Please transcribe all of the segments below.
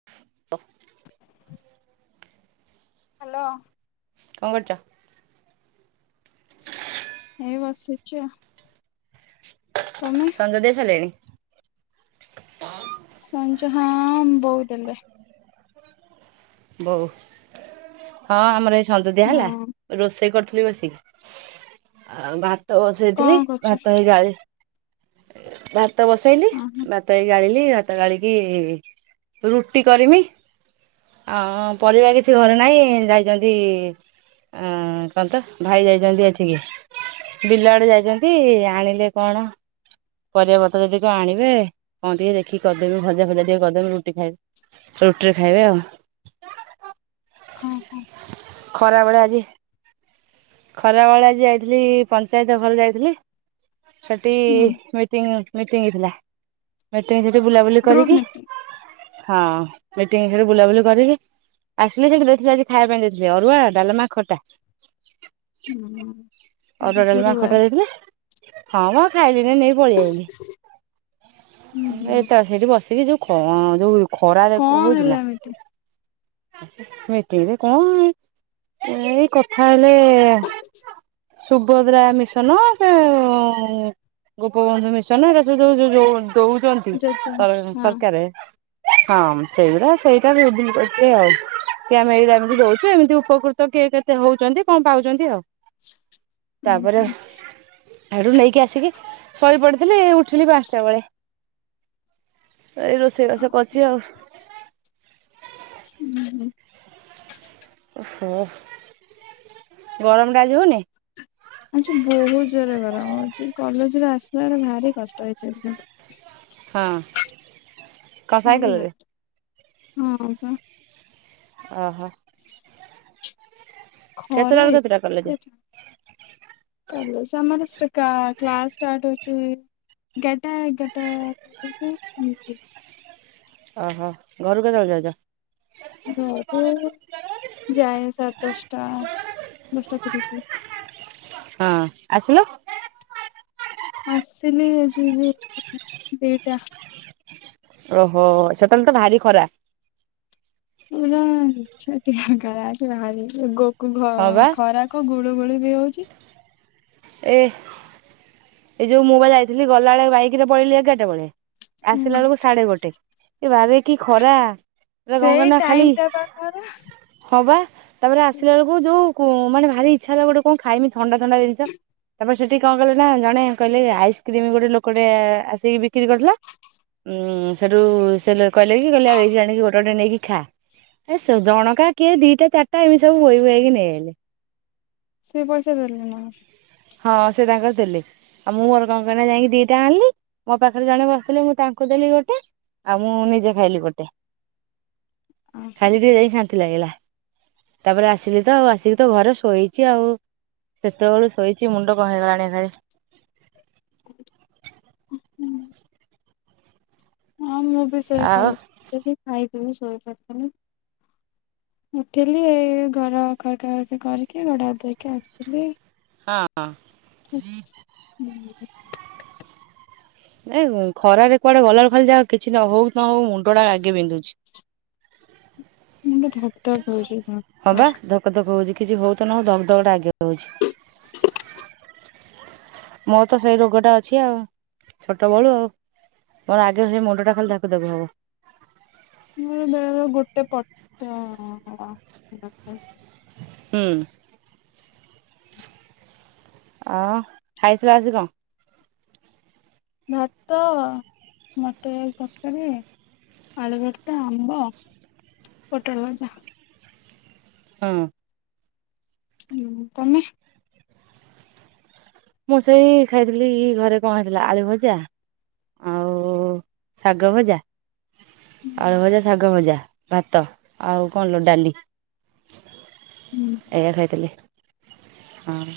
[unintelligible] Hello. କଁ କରୁଚ? ଏଇ ବସିଚି ତମେ? ଗାଧେଇ‌ ସାଇଲେଣି? ସଞ୍ଜ ହଁ ବୋଉ ଦେଲେ। ବୋଉ ହଁ ଆମର ଏଇ ସଞ୍ଜ ଦିଆ ହେଲା। ହଁ। ରୋଷେଇ କରିଥିଲି ବସିକି, ଆଉ ଭାତ ବସେଇଥିଲି। କଣ କରୁଛ ଭାତ ହେଇ ଗାଳି ଭାତ ବସେଇଲି ହଁ ହଁ ଭାତ ଏଇ ଗାଳିଲି [unintelligible] ତ ଗାଲି କି ରୁଟି କରିମି। ଆ ହଁ ପରିବା କିଛି ଘରେ ନାହିଁ ଏ ଯାଇଚନ୍ତି ଅଁ କଅଁନ୍ତ ଭାଇ ଯାଇଚନ୍ତି ଏଠିକି। ବିଲଆଡେ ଯାଇଚନ୍ତି ଆଣିଲେ କଣ ପରିବାପତର ଯଦି ଆଣିବେ କଣ ଟିକେ ଦେଖି କରଦେମି। ଭଜା ଭଜା ଟିକେ କରଦେମି। ରୁଟି ଖାଇବ୍ ରୁଟିରେ ଖାଇବେ ଆଉ। ହଁ ହଁ। ଖରାବେଳେ ଆଜି ଖରାବେଳେ ଆଜି ଯାଇଥିଲି ପଞ୍ଚାୟତ ଘର ଯାଇଥିଲି। ସେଠି ହୁଁ ମିଟିଂ-ମିଟିଂ ହେଇଥିଲା। ମିଟିଂ ସେଠି ବୁଲାବୁଲି ଗ୍ରୁପ କରିକି ମିଟିଂ ହଁ ମିଟିଂ [unintelligible] ବୁଲାବୁଲି କରିକି ଆସିଲେ ଯାଇଁକି ଦେଇଥିଲେ ଆଜି ଖାଇବା ପାଇଁ ଦେଇଥିଲେ ଅରୁଆ, ଡାଲମା, ଖଟା। ହୁଁ। ଆଜି ଅରୁଆ, ଡାଲମା, ଖଟା ଗୁରୁବାର ଦେଇଥିଲେ ହଁ ମ ଖାଇଲିିନି [unintelligible] ପଳେଇ ଆଇଲି ହୁଁ ହୁଁ ଏ ତ ସେଇଠି ବସିକି ଯୋଉ କଣ ଯୋଉ ଖରା କଣ ଦେଖ ହଉଚି ହେଲା ନା ମିଟିଂ ମିଟିଂରେ କଣ ଏଇ-ଏଇ କଥା ହେଲେ [inaudible] ସୁଭଦ୍ରା ମିଶନ [unintelligible] ଗୋପବନ୍ଧୁ ମିଶନ ଏରା ସବୁ ଯୋ ଯୋଉ [unintelligible] ସର ଯୋଜନା ହଁ। ସରକାରେ ହଁ ସେଇଗୁରା ସେଇଟା ବି [unintelligible] ଆଉ କି ଆମେ [unintelligible] ହୁଁ ଏମ୍ତି [unintelligible] ଏମ୍ତି ଉପକୃତ କିଏ କେତେ ହଉଚନ୍ତି କଣ ପାଉଚନ୍ତି ଆଉ। [inaudible] ତାପରେ ହୁଁ। ଆଡୁ ନେଇକି ଆସିକି ଶୋଇ ପଡ଼ିଥିଲି ଉଠିଲି ପାଞ୍ଚଟା ବେଳେ। ଏଇ ରୋଷେଇ ବାସ କରଚି ଆଉ। ହୁଁ। ଓହୋ ଗରମ୍ ଟା ଆଜି ହଉନି? ଆଜି ବହୁତ୍ ଜୋରରେ ଗରମ୍ ହଉଚି କଲେଜ୍ ରେ ଆସିଲା ବଳେ ଭାରି କଷ୍ଟ ହେଇଚି ଆଜି କିନ୍ତୁ। ହଁ। କଣ ସାଇକେଲରେ [unintelligible] ହଁ ବା। ଓହୋ। [inaudible] ଖରା କେତେଟାରୁ କେତେଟା କଲେଜ? ଏତେ [unintelligible] କ୍ଲା କ୍ଲାସ୍ ଷ୍ଟାର୍ଟ ହଉଚି ଏଗାରଟା ଏଗାରଟା ତିରିଶି ଏମ୍ତି ଓହୋ ଘରୁ କେତବେଳେ ଯାଉଚ? ଘରୁ ଯାଏ ସାଢ଼େ ଦଶଟା ଦଶଟା ତିରିଶି ରେ। ହଁ ଆସିଲ? ଆସିଲି ଆଜି [unintelligible] ଦିଟା। ଓହୋ ସେତବେଳେ ତ ଭାରି ଖରା। ପୁରା ନିଛାଟିଆ [unintelligible] ବାହାରି ଗୋକୁ ହଁ ବା ଖରା କଣ ଗୁଳୁ ଗୁଳି ବି ହଉଚି। ଏ ଏଇ ଯୋଉ ମୁଁ ବା ଯାଇଥିଲି ଗଲାବେଳେ ବାଇକ୍ [unintelligible] ପଳେଇଲିି ଏଗାରଟା ବେଳେ ଆସିଲା ହୁଁ ବେଳକୁ ସାଢେ ଗୋଟେ ଏ ବାରେ କି ଖରା ପୁରା ସେଇ ଟାଇମ୍ ଟା ବା ଖରା। ହଁବା ତାପରେ ଆସିଲା ବେଳୁକୁ ଯୋଉ ମାନେ ଭାରି ଇଚ୍ଛା ହେଲା ଗୋଟେ କଣ [unintelligible] ଥଣ୍ଡା-ଥଣ୍ଡା ଜିନିଷ ତାପରେ ସେଠି କଣ କଲେ ନା ଜଣେ କହିଲେ ଆଇସ୍କ୍ରିମ୍ ଗୋଟେ ଲୋକ ଟେ ଆସିକି ବିକ୍ରି କରିଥିଲା। ଉଁ ସେଠୁ ସେ କହିଲେ କି କହିଲେ ଆଉ ଏଇଠି ଆଣିକି ଗୋଟେ-ଗୋଟେ ନେଇକି ଖା। ଏ ସବୁ ଜଣକା କିଏ ଦିଟା ଚିଟା ଏମ୍ତି ସବୁ ବହି ବହିକି ନେଇଗଲେ। ସେ ପଇସା ଦେଲେ ନା ହଁ, ସେ ତାଙ୍କର ଦେଲେ। ଆଉ ମୁଁ ମୋର [unintelligible] ଯାଇକି ଦିଟା ଆଣିଲି, ମୋ ପାଖରେ ଜଣେ ବସିଥିଲେ ମୁଁ ତାଙ୍କୁ ଦେଲି ଗୋଟେ ଆଉ ମୁଁ ନିଜେ ଖାଇଲି ଗୋଟେ ଓହୋ। ଖାଇଲି ଯେ ଯାଇ ଲାଗିଲା ତାପରେ ଆସିଲି ତ ଆଉ ଆସିକି ତ ଘରେ ଶୋଇଛି ଆଉ ସେତେବେଳୁ ଶୋଇଛି ମୁଣ୍ଡ କଣ ହେଇଗଲାଣି [inaudible] ହୁଁ। ହଁ ମୁଁ ବି ସେ ଆଉ କଲେଜ ଆସି ଖାଇ ପିଇ ଶୋଇ ପଡ଼ିଥିଲି। ଉଠିଲି [unintelligible] ଆସିଲି। [inaudible] [unintelligible] ନାଇଁ ଖରାରେ କୁଆଡେ ଗଲା ଖାଲି ଯା କିଛି ହଉ କି ନ ହଉ ମୁଣ୍ଡ ଟା ଆଗେ ବିନ୍ଧୁଛି। ମୁଣ୍ଡ ଧକ୍ ଧକ ହଉଛି ଧକ୍ ହଁ ବା ଧକ। ଧକ ଧକ୍ ହଉଛି କିଛି ହଉ ତ ନଉ ଧକ ଧକଟା ଆଗେ ହଉଛି। ମୋ ତ ସେଇ ରୋଗଟା ଅଛି ଆଉ ଛୋଟ ବଳୁ ଆଉ। ମୋର ଆଗେ ସେ ମୁଣ୍ଡଟା ଖାଲି ଧାକୁ ଧାକ୍ ହବ। ମୋର ଦେହର ଗୋଟେ ପଟ [unintelligible] ହୁଁ। ଆ ଖାଇଥିଲ ଆଜି କଣ? ଭାତ, ମଟର ଆଳୁ ତରକାରୀ। ଆଳୁ ଭରତା, ଆମ୍ୱ, ପୋଟଳ ଭଜା। ହଁ ହୁଁ ତମେ? ମୁଁ ସେଇ ଖାଇଥିଲି ଘରେ କଣ ହେଇଥିଲା? ଆଳୁ ଭଜା ଆଉ ଶାଗ ଭଜା। ଆଳୁ ଭଜା, ଶାଗ ଭଜା, ଭାତ ଆଉ କଣ ଲ ଡାଲି। ହୁଁ [inaudible] ଏଇଆ ଖାଇଥିଲି ହଁ।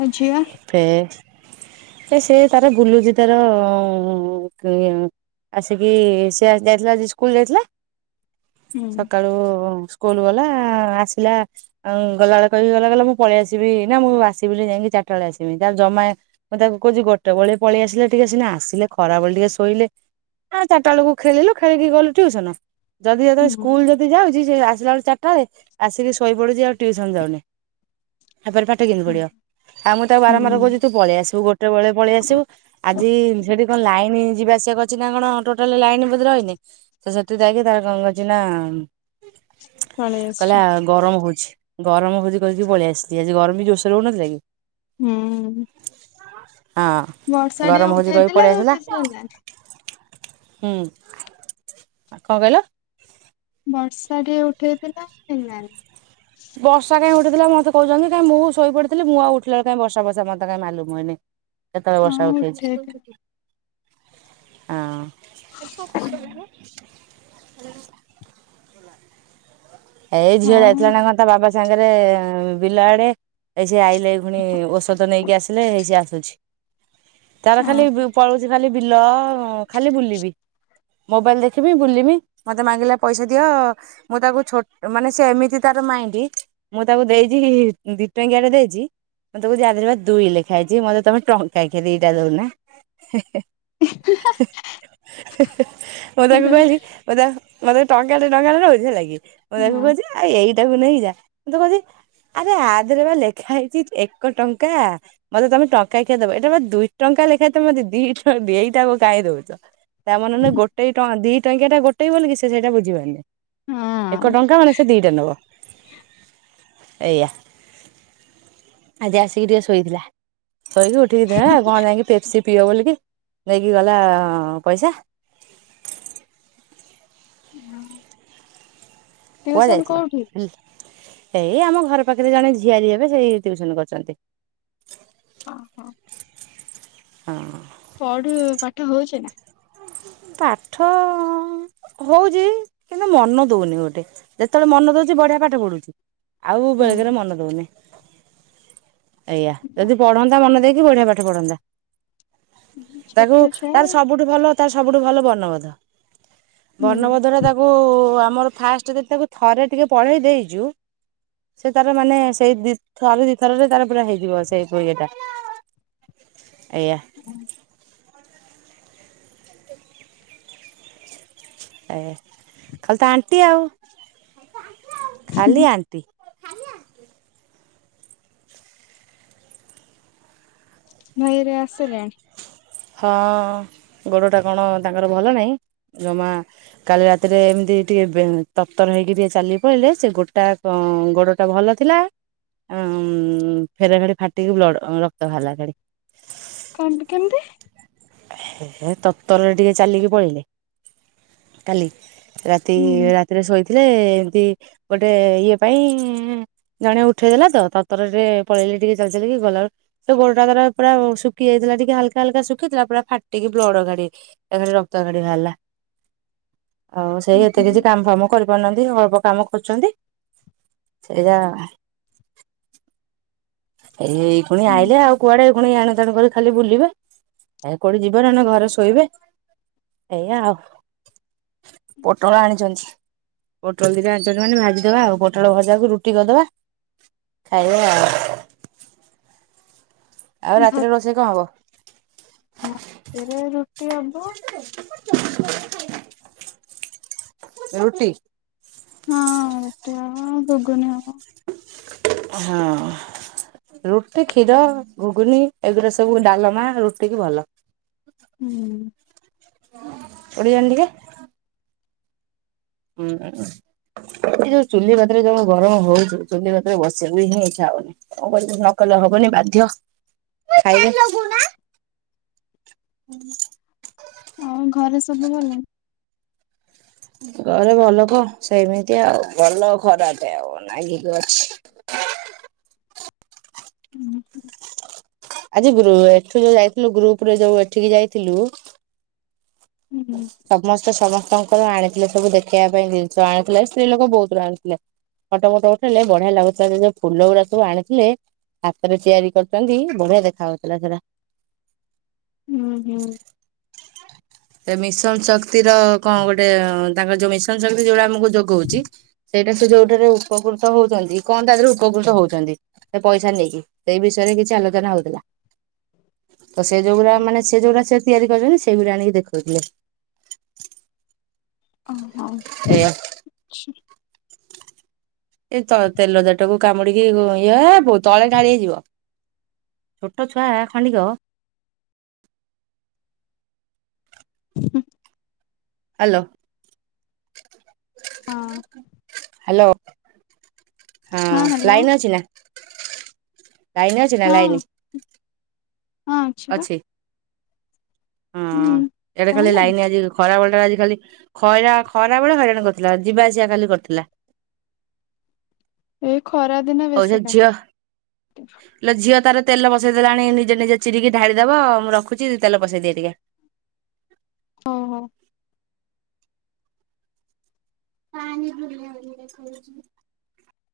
[inaudible] ଆଉ ଝିଅ। ହେ ସେ ତାର ବୁଲୁଚି ତାର ଉଁ ଆସିକି ସେ ଆସ ଯାଇଥିଲା ଆଜି ସ୍କୁଲ ଯାଇଥିଲା ହୁଁ ସକାଳୁ କୁଲ୍ ଗଲା ଆସିଲା ଆଉ ଗଲାବେଳେ କହିକି ଗଲା ଗଲା ମୁଁ ପଳେଇ ଆସିବି ନା ମୁଁ ଆସିବି ବିଲି ଯାଇକି ଚାରିଟା ବେଳେ ଆସିବି ଜମା ମୁଁ ତାକୁ କହୁଚି ଗୋଟେ ବେଳେ ପଳେଇଆସିଲା ଟିକେ ସିନା ଆସିଲେ ଖରାବେଳେ ଟିକେ ଶୋଇଲେ ହଁ ଚାରିଟା ବେଳକୁ ଖେଳିଲୁ ଖେଳିକି ଗଲୁ ଟିୟୁସନ ଯଦି ଯେତେବେଳେ ହୁଁ ସ୍କୁଲ ଯି ଯାଉଛି ଆସିଲା ବେଳ ଚାରିଟାଳେ ଆସିକି ଶୋଇ ପଡୁଛି ଆଉ ଟିୟୁସନ୍ ଯାଉନି ତାପରେ ପା ଠ କେମିତି ପଢିବ ଆଉ ମୁଁ ତାକୁ ବାରମ୍ବାର ହୁଁ କହୁଛି ତୁ ପଳେଇ ଆସିବୁ ଗୋଟେ ଚାଟ ବେଳେ ପଳେଇ ଆସିବୁ ଆଜି ସେଠି କଣ ଲାଇନ ଯିବା ଆସିବା କରୁଚି ନା କଣ ଟୋଟଲ ଲାଇନ୍ ରହିନି ସେ ସେଥି ଯାଇକି ତାର କନ କଚି ନା ପଳେଇ ଆସିଛି କହିଲା ଗରମ ହଉଚି ଗରମ ହଉଚି କଇକି ପଳେଇଆସିଚି ଆଜି ଗରମ ବି ଜୋରସୋରେ ହଉ ନଥିଲା କି? ହୁଁ। ହଁ ବର୍ଷା ଟିକେ ଗରମ ହଉଛି କହି ଉଠେଇଥିଲା ପଳେଇ ଆଉ ଆସିଲା। କିଛି ହେଲାନି [inaudible] ହୁଁ। କଣ କହିଲ? ବର୍ଷାଟେ ଉଠେଇଥିଲା ହେଲାନି। ବର୍ଷା କାଁ ଉଠେଇଥିଲା ମତେ କହୁଛନ୍ତି କାଇଁ ମୁଁ ଶୋଇ ପଡିଥିଲି ମୁ ଆଉ ଉଠଲା କାହି ବର୍ଷା ପର୍ଷା ମତେ କାଇଁ ମାଲୁମହେଇନି। କେତେବେଳେ ବର୍ଷା ହଁ ଉଠେଇଛି? ଉଠେଇଥିଲା [inaudible] ହଁ। [unintelligible] ଏଇ ଝିଅ ହଉ ଯାଇଥିଲା ନା କଣ ତା ବାବା ସାଙ୍ଗେରେ ବିଲ ଆଡେ? ଏଇ ସେ ଆଇଲେ ଏ ଫୁଣି ଔଷଧ ନେଇକି ଆସିଲେ ଏଇ ସେ ଆସୁଛି। ତାର ହଁ ଖାଲି ପଳଉଚି ଖାଲି ବିଲ ଖାଲି ବୁଲିବି। ମୋବାଇଲି ଦେଖିବି ବୁଲିବି ମତେ ମାଗିଲା ପଇସା ଦିଅ ମୁଁ ତାକୁ ଛୋଟ ମାନେ ସେ ଏମିତି ତାର ମାଇଣ୍ଡି ମୁଁ ତାକୁ ଦେଇଚି ଦି ଟଙ୍କିଆ ଟେ ଦେଇଚି। ମତେ କହୁଚି ଆଦେହରେ ପା ଦୁଇ ଲେଖା ହେଇଚି ମତେ ତମେ ଟଙ୍କାକିଆ ଦିଟା ଦୋଉନା ହେ ହେ। ହେ ହେ ମୁଁ ତାକୁ କହିଲି। ମତେ ଟଙ୍କା ଟେ ଟଙ୍କା ଟେ ନୋଉଚି ହେଥିଲା କି ମୁଁ ତାକୁ କୋହୁଚି। ଆ ଏଇଟାକୁ ନେଇ ଯା ମୁଁ ତ କହୁଚ। ଆରେ ଆଦେହରେ ପା ଲେଖା ହେଇଚି ଏକ ଟଙ୍କା। ମତେ ତମେ ଟଙ୍କା କିଆ ଦବ ଏଟା ବା ଦୁଇ ଟଙ୍କା ଲେଖାଏ ତମେ ମତେ ଦି ଏଇଟାକୁ କାଇଁ ଦୋଉଚ। ତା ମନେ ନେ ମନେ ନେ ଗୋଟ ଟେ ଦି ଟଙ୍କିଆ ଟା ଗୋଟେ ବୋଲି କି ସେ ସେଇଟା ବୁଝିପାରୁନେହି। ଏକ ହଁ। ଟଙ୍କା ମାନେ ସେ ଦିଇଟା ନବ ଏଇଆ। ଆଜି ଆସିକି ଟିକେ ଶୋଇଥିଲା। ଶୋଇକି ଉଠିକି ଦେ କଣ ଯାଇକି ପେପ୍ସି ପିଇବ ବୋଲିକି ନେଇକି ଗଲା ପଇସା। ହୁଁ। କୁଆଡେ ଯାଇଥିଲ? କୋଉଠି ହେଲେ ଏଇ ଆମ ଘର ପାଖରେ ଜଣେ ଝିଆରି ହେବେ ସେଇ ଟିଉସନ୍ କରୁଚନ୍ତ। ଓ ହୋ। ହଁ। ପଢିବୁ ପାଠ ହୋଉଚେ ନା? ପାଠ ଆ ହୋଉଚି କିନ୍ତୁ ମନ ଦୋଉନି ଗୋଟେ ଯେତେବେଳେ ମନ ଦୋଉଚି ବଢିଆ ପାଠ ପଢୁଚି। ଆଉ ହୁଁ ବେଳେକେରେ ମନ ଦୋଉନେହିଁ। ଏଇଆ ଯଦି ପଢନ୍ତା ମନ ଦେଇକି ବଢିଆ ପାଠ ପଢନ୍ତା। ତାକୁ ଛୋଟ ଛୁଆ ତାର ସବୁଠୁ ଭଲ ତାର ସବୁଠୁ ଭଲ ବର୍ଣ୍ଣବୋଧ। ହୁଁ ବର୍ଣ୍ଣବୋଧ ଟା ତାକୁ ଆମର ଫାଷ୍ଟେ ଯେଦି ତାକୁ ଥରେ ଟିକେ ପଢେଇ ଦେଇଚୁ। ସେ ତାର ମାନେ ସେଇ ଦି ଥାରେ ଦିଇଥରରେ ତାର ପୁରା ହେଇଯିବ ସେଇ ପୁରାଇଏ ଟା। ଏଇଆ। [inaudible] ଏ ଖାଲି ତ ଆଣ୍ଟି ଆଉ ଖାଲି ଆଣ୍ଟି। ଭାଇହେରିକା ଆସିଲେଣି? ହଁ ଗୋଡ଼ଟା କଣ ତାଙ୍କର ଭଲ ନାହିଁ। ଜମା କାଲି ରାତିରେ ଏମିତି ଟିକେ ତତର ହେଇକି ଟିକେ ଚାଲିକି ପଳେଇଲେ ସେ ଗୋଟା ଗୋଡ ସେଟା ଭଲ ଥିଲା ଉଁ ଫେରେ ଫେରି ଫାଟିକି ବ୍ଲଡ଼ ରକ୍ତ ବାହାରିଲା ଫେରେ। କେମିତି କେମିତି? ହେ ତରତ୍ତରରେ ଟିକେ ଚାଲିକି ପଳେଇଲେ କାଲି। ରାତି ହୁଁ ରାତିରେ ଶୋଇଥିଲେ ଏମତି ଗୋଟେ ଇଏ ପାଇଁ। ଜଣେ ଉଠେଇ ଦେଲାତ ତତର ହେଇକି ପଳେଇଲେ ଟିକେ ଚାଲି ଚାଲିକି ଗଲାବେଳକୁ ସେ ଗୋଡଗୁରାକ ପୁରା ଶୁଖି ଯାଇଥିଲା ଟିକେ ହାଲ ହାଲକା ହାଲକା ଶୁଖିଥିଲା ପୁରା ଫାଟିକି ବ୍ଲଡକାଢି ରକ୍ତ ଖାଲି ବାହାରିଲା। ଆଉ ସେଇ ଏତେ କିଛି କାମ ଫାମ କରିପାରୁନାହାନ୍ତି ଅଳପ କାମ କରୁଚନ୍ତି। ସେଇଆ। ଏଇ ପୁଣି ଆଇିଲେ ଆଉ କୁଆଡେ ପୁଣି ଏଣୁ ତେଣୁ କରି ଖାଲି ବୁଲିବେ ଆ କୋଉଠି ଯିବେ ନନେ ଘରେ ଶୋଇବେ ଏଇଆା ଆଉ। ପୋଟଳ ଆଣିଚନ୍ତି। ପୋଟଳ ଦିଟା ଆଣିଚନ୍ତି ମାନ ଭାଜିଦବା ଆଉ ପୋଟଳ ଭଜାକୁ ରୁଟି କରିଦବା। ଆଜ୍ଞା। ଆଉ ରାତିରେ ରୋଷେଇ କଣ ହବ? ମୋ ରାତିରେ ରୁଟି ହବ। ରୁଟି? ହଁ ରୁଟି ହବ ଗୁଗୁନି ହବ। ଏ ହଁ। ରୁଟି, କ୍ଷୀର, ଗୁଗୁନି ଏଗୁଡା ସବୁ ଡାଲମା ରୁଟିିକି ଭଲ। ହୁଁ। ଉଡିଆଣ୍ ଟିକେ। ହୁଁ ଉଁ। ଏଇ ଯଉ ଚୁଲି କତିରେ ଯଉ ଗରମ ହଉଛି ଚୁଲି କତିରେ ବସିବାକୁହି ଇଛା ହଉନି। କଣ କରିବି ନକଲେ ହବନି ବାଧ୍ୟ୍ୟ ଖାଇଲେ ହୁଁ। ଆଉ ଘରେ ସବୁ ଭଲ? ଘରେ ଭଲ କହ ସେମିତି ଆଉ ଭଲ ଖରାପେ ଆଉ ନାଗିକି ଅଛି। ଉଁ ହୁଁ। ଆଜି ଗ୍ରୁ ଏଠୁ ଯୋଉ ଯାଇଥିଲୁ ଗ୍ରୁପ୍ ରେ ଯଉ ଏଠିକି ଯାଇଥିଲୁ ହୁଁ ସମ୍ପ୍ ସମସ୍ତେ ସମସ୍ତଙ୍କର ଆଣିଥିଲେ ସବୁ ଦେଖେଇବା ପାଇଁ ଜିନ୍ଷ ଆଣିଥିଲେ ସ୍ତ୍ରୀ ଲୋକ ବହୁତୁ ର ଆଣିଥିଲେ। ଫଟ ମୋଟ ଉଠେଇଲେ ବଢିଆ ଲାଗୁଥିଲା ସେ ଯଉ ଫୁଲ ଗୁଡା ସବୁ ଆଣିଥିଲେ ହାତରେ ତିଆରି କର୍ଚନ୍ତି ବଢିଆ ଦେଖା ହଉଥିଲା ସେରା। ହୁଁ ହୁଁ। ଏ ମିଶନ୍ ଶକ୍ତିର କଣ ଗୋଟେ ତାଙ୍କର ଯଉ ମିଶନ୍ ଶକ୍ତି ଯଉଳା ଆମକୁ ଯୋଗଉଚି ସେଇଟା ସେ ଯଉଠାରେ ଉପକୃତ ହଉଛନ୍ତି କଣ ତା ଦେହେରେ ଉପକୃତ ହଉଛନ୍ତି। ସେ ପଇସା ନେଇକି ସେଇ ବିଷୟରେ କିଛି ଆଲୋଚନା ହଉଥିଲା। ତ ସେ ଯଉଗୁରା ମାନେ ସେ ଯଉରି ସେ ତିଆରି କରିଚନ୍ତି ସେଇଗୁରି ଆଣିକି ଦେଖଉଥିଲେ। ଅ ହଁ ଏଇଆ। ଛି। ଏଇ ତ ତେଲ ଜାହାର୍ ଟାକୁ କାମୁଡିକି ଇଏ ହେବୁ ତଳେ ଢାଳି ହେଇଯିବ। ଛୋଟ ଛୁଆ ଖଣ୍ଡିକ ହୁଁ। ଆଲୋ। ହଁ। ହାଲୋ ହଁ ହ୍ୟାଲୋ ଲାଇନ୍ ଅଛି ନା? ଲାଇନି ଅଛି ନା ହଁ ଲାଇନି? ହଁ ଅଛିବା। ହଁ ଇଆଡ଼େ ଖାଲି କହନି ଲାଇନି ଆଜି ଦୁ ଖରା ବେଳେ ଟା ଆଜି ଖାଲି ଖଇରା ଖରା ବେଳେ ହଇରାଣ କର୍ଥିଲା ଯିବାଆସିବା ଖାଲି କର୍ଥିଲା। ଏଇ ଖରା ଦିନ ଆଉ ବେଶୀ ସେ କାଟେ ଝିଅ ଇଲୋ ଝିଅ ତାର ତେଲ ବସାଇ ଦେଲାଣି ନିଜେ ନିଜେ ଚିରିକି ଢାଳିଦବ ମୁଁ ରଖୁଛି ତେଲ ବସେଇ ଦିଏ ଟିକେ। ହଉ ହଉ। [unintelligible]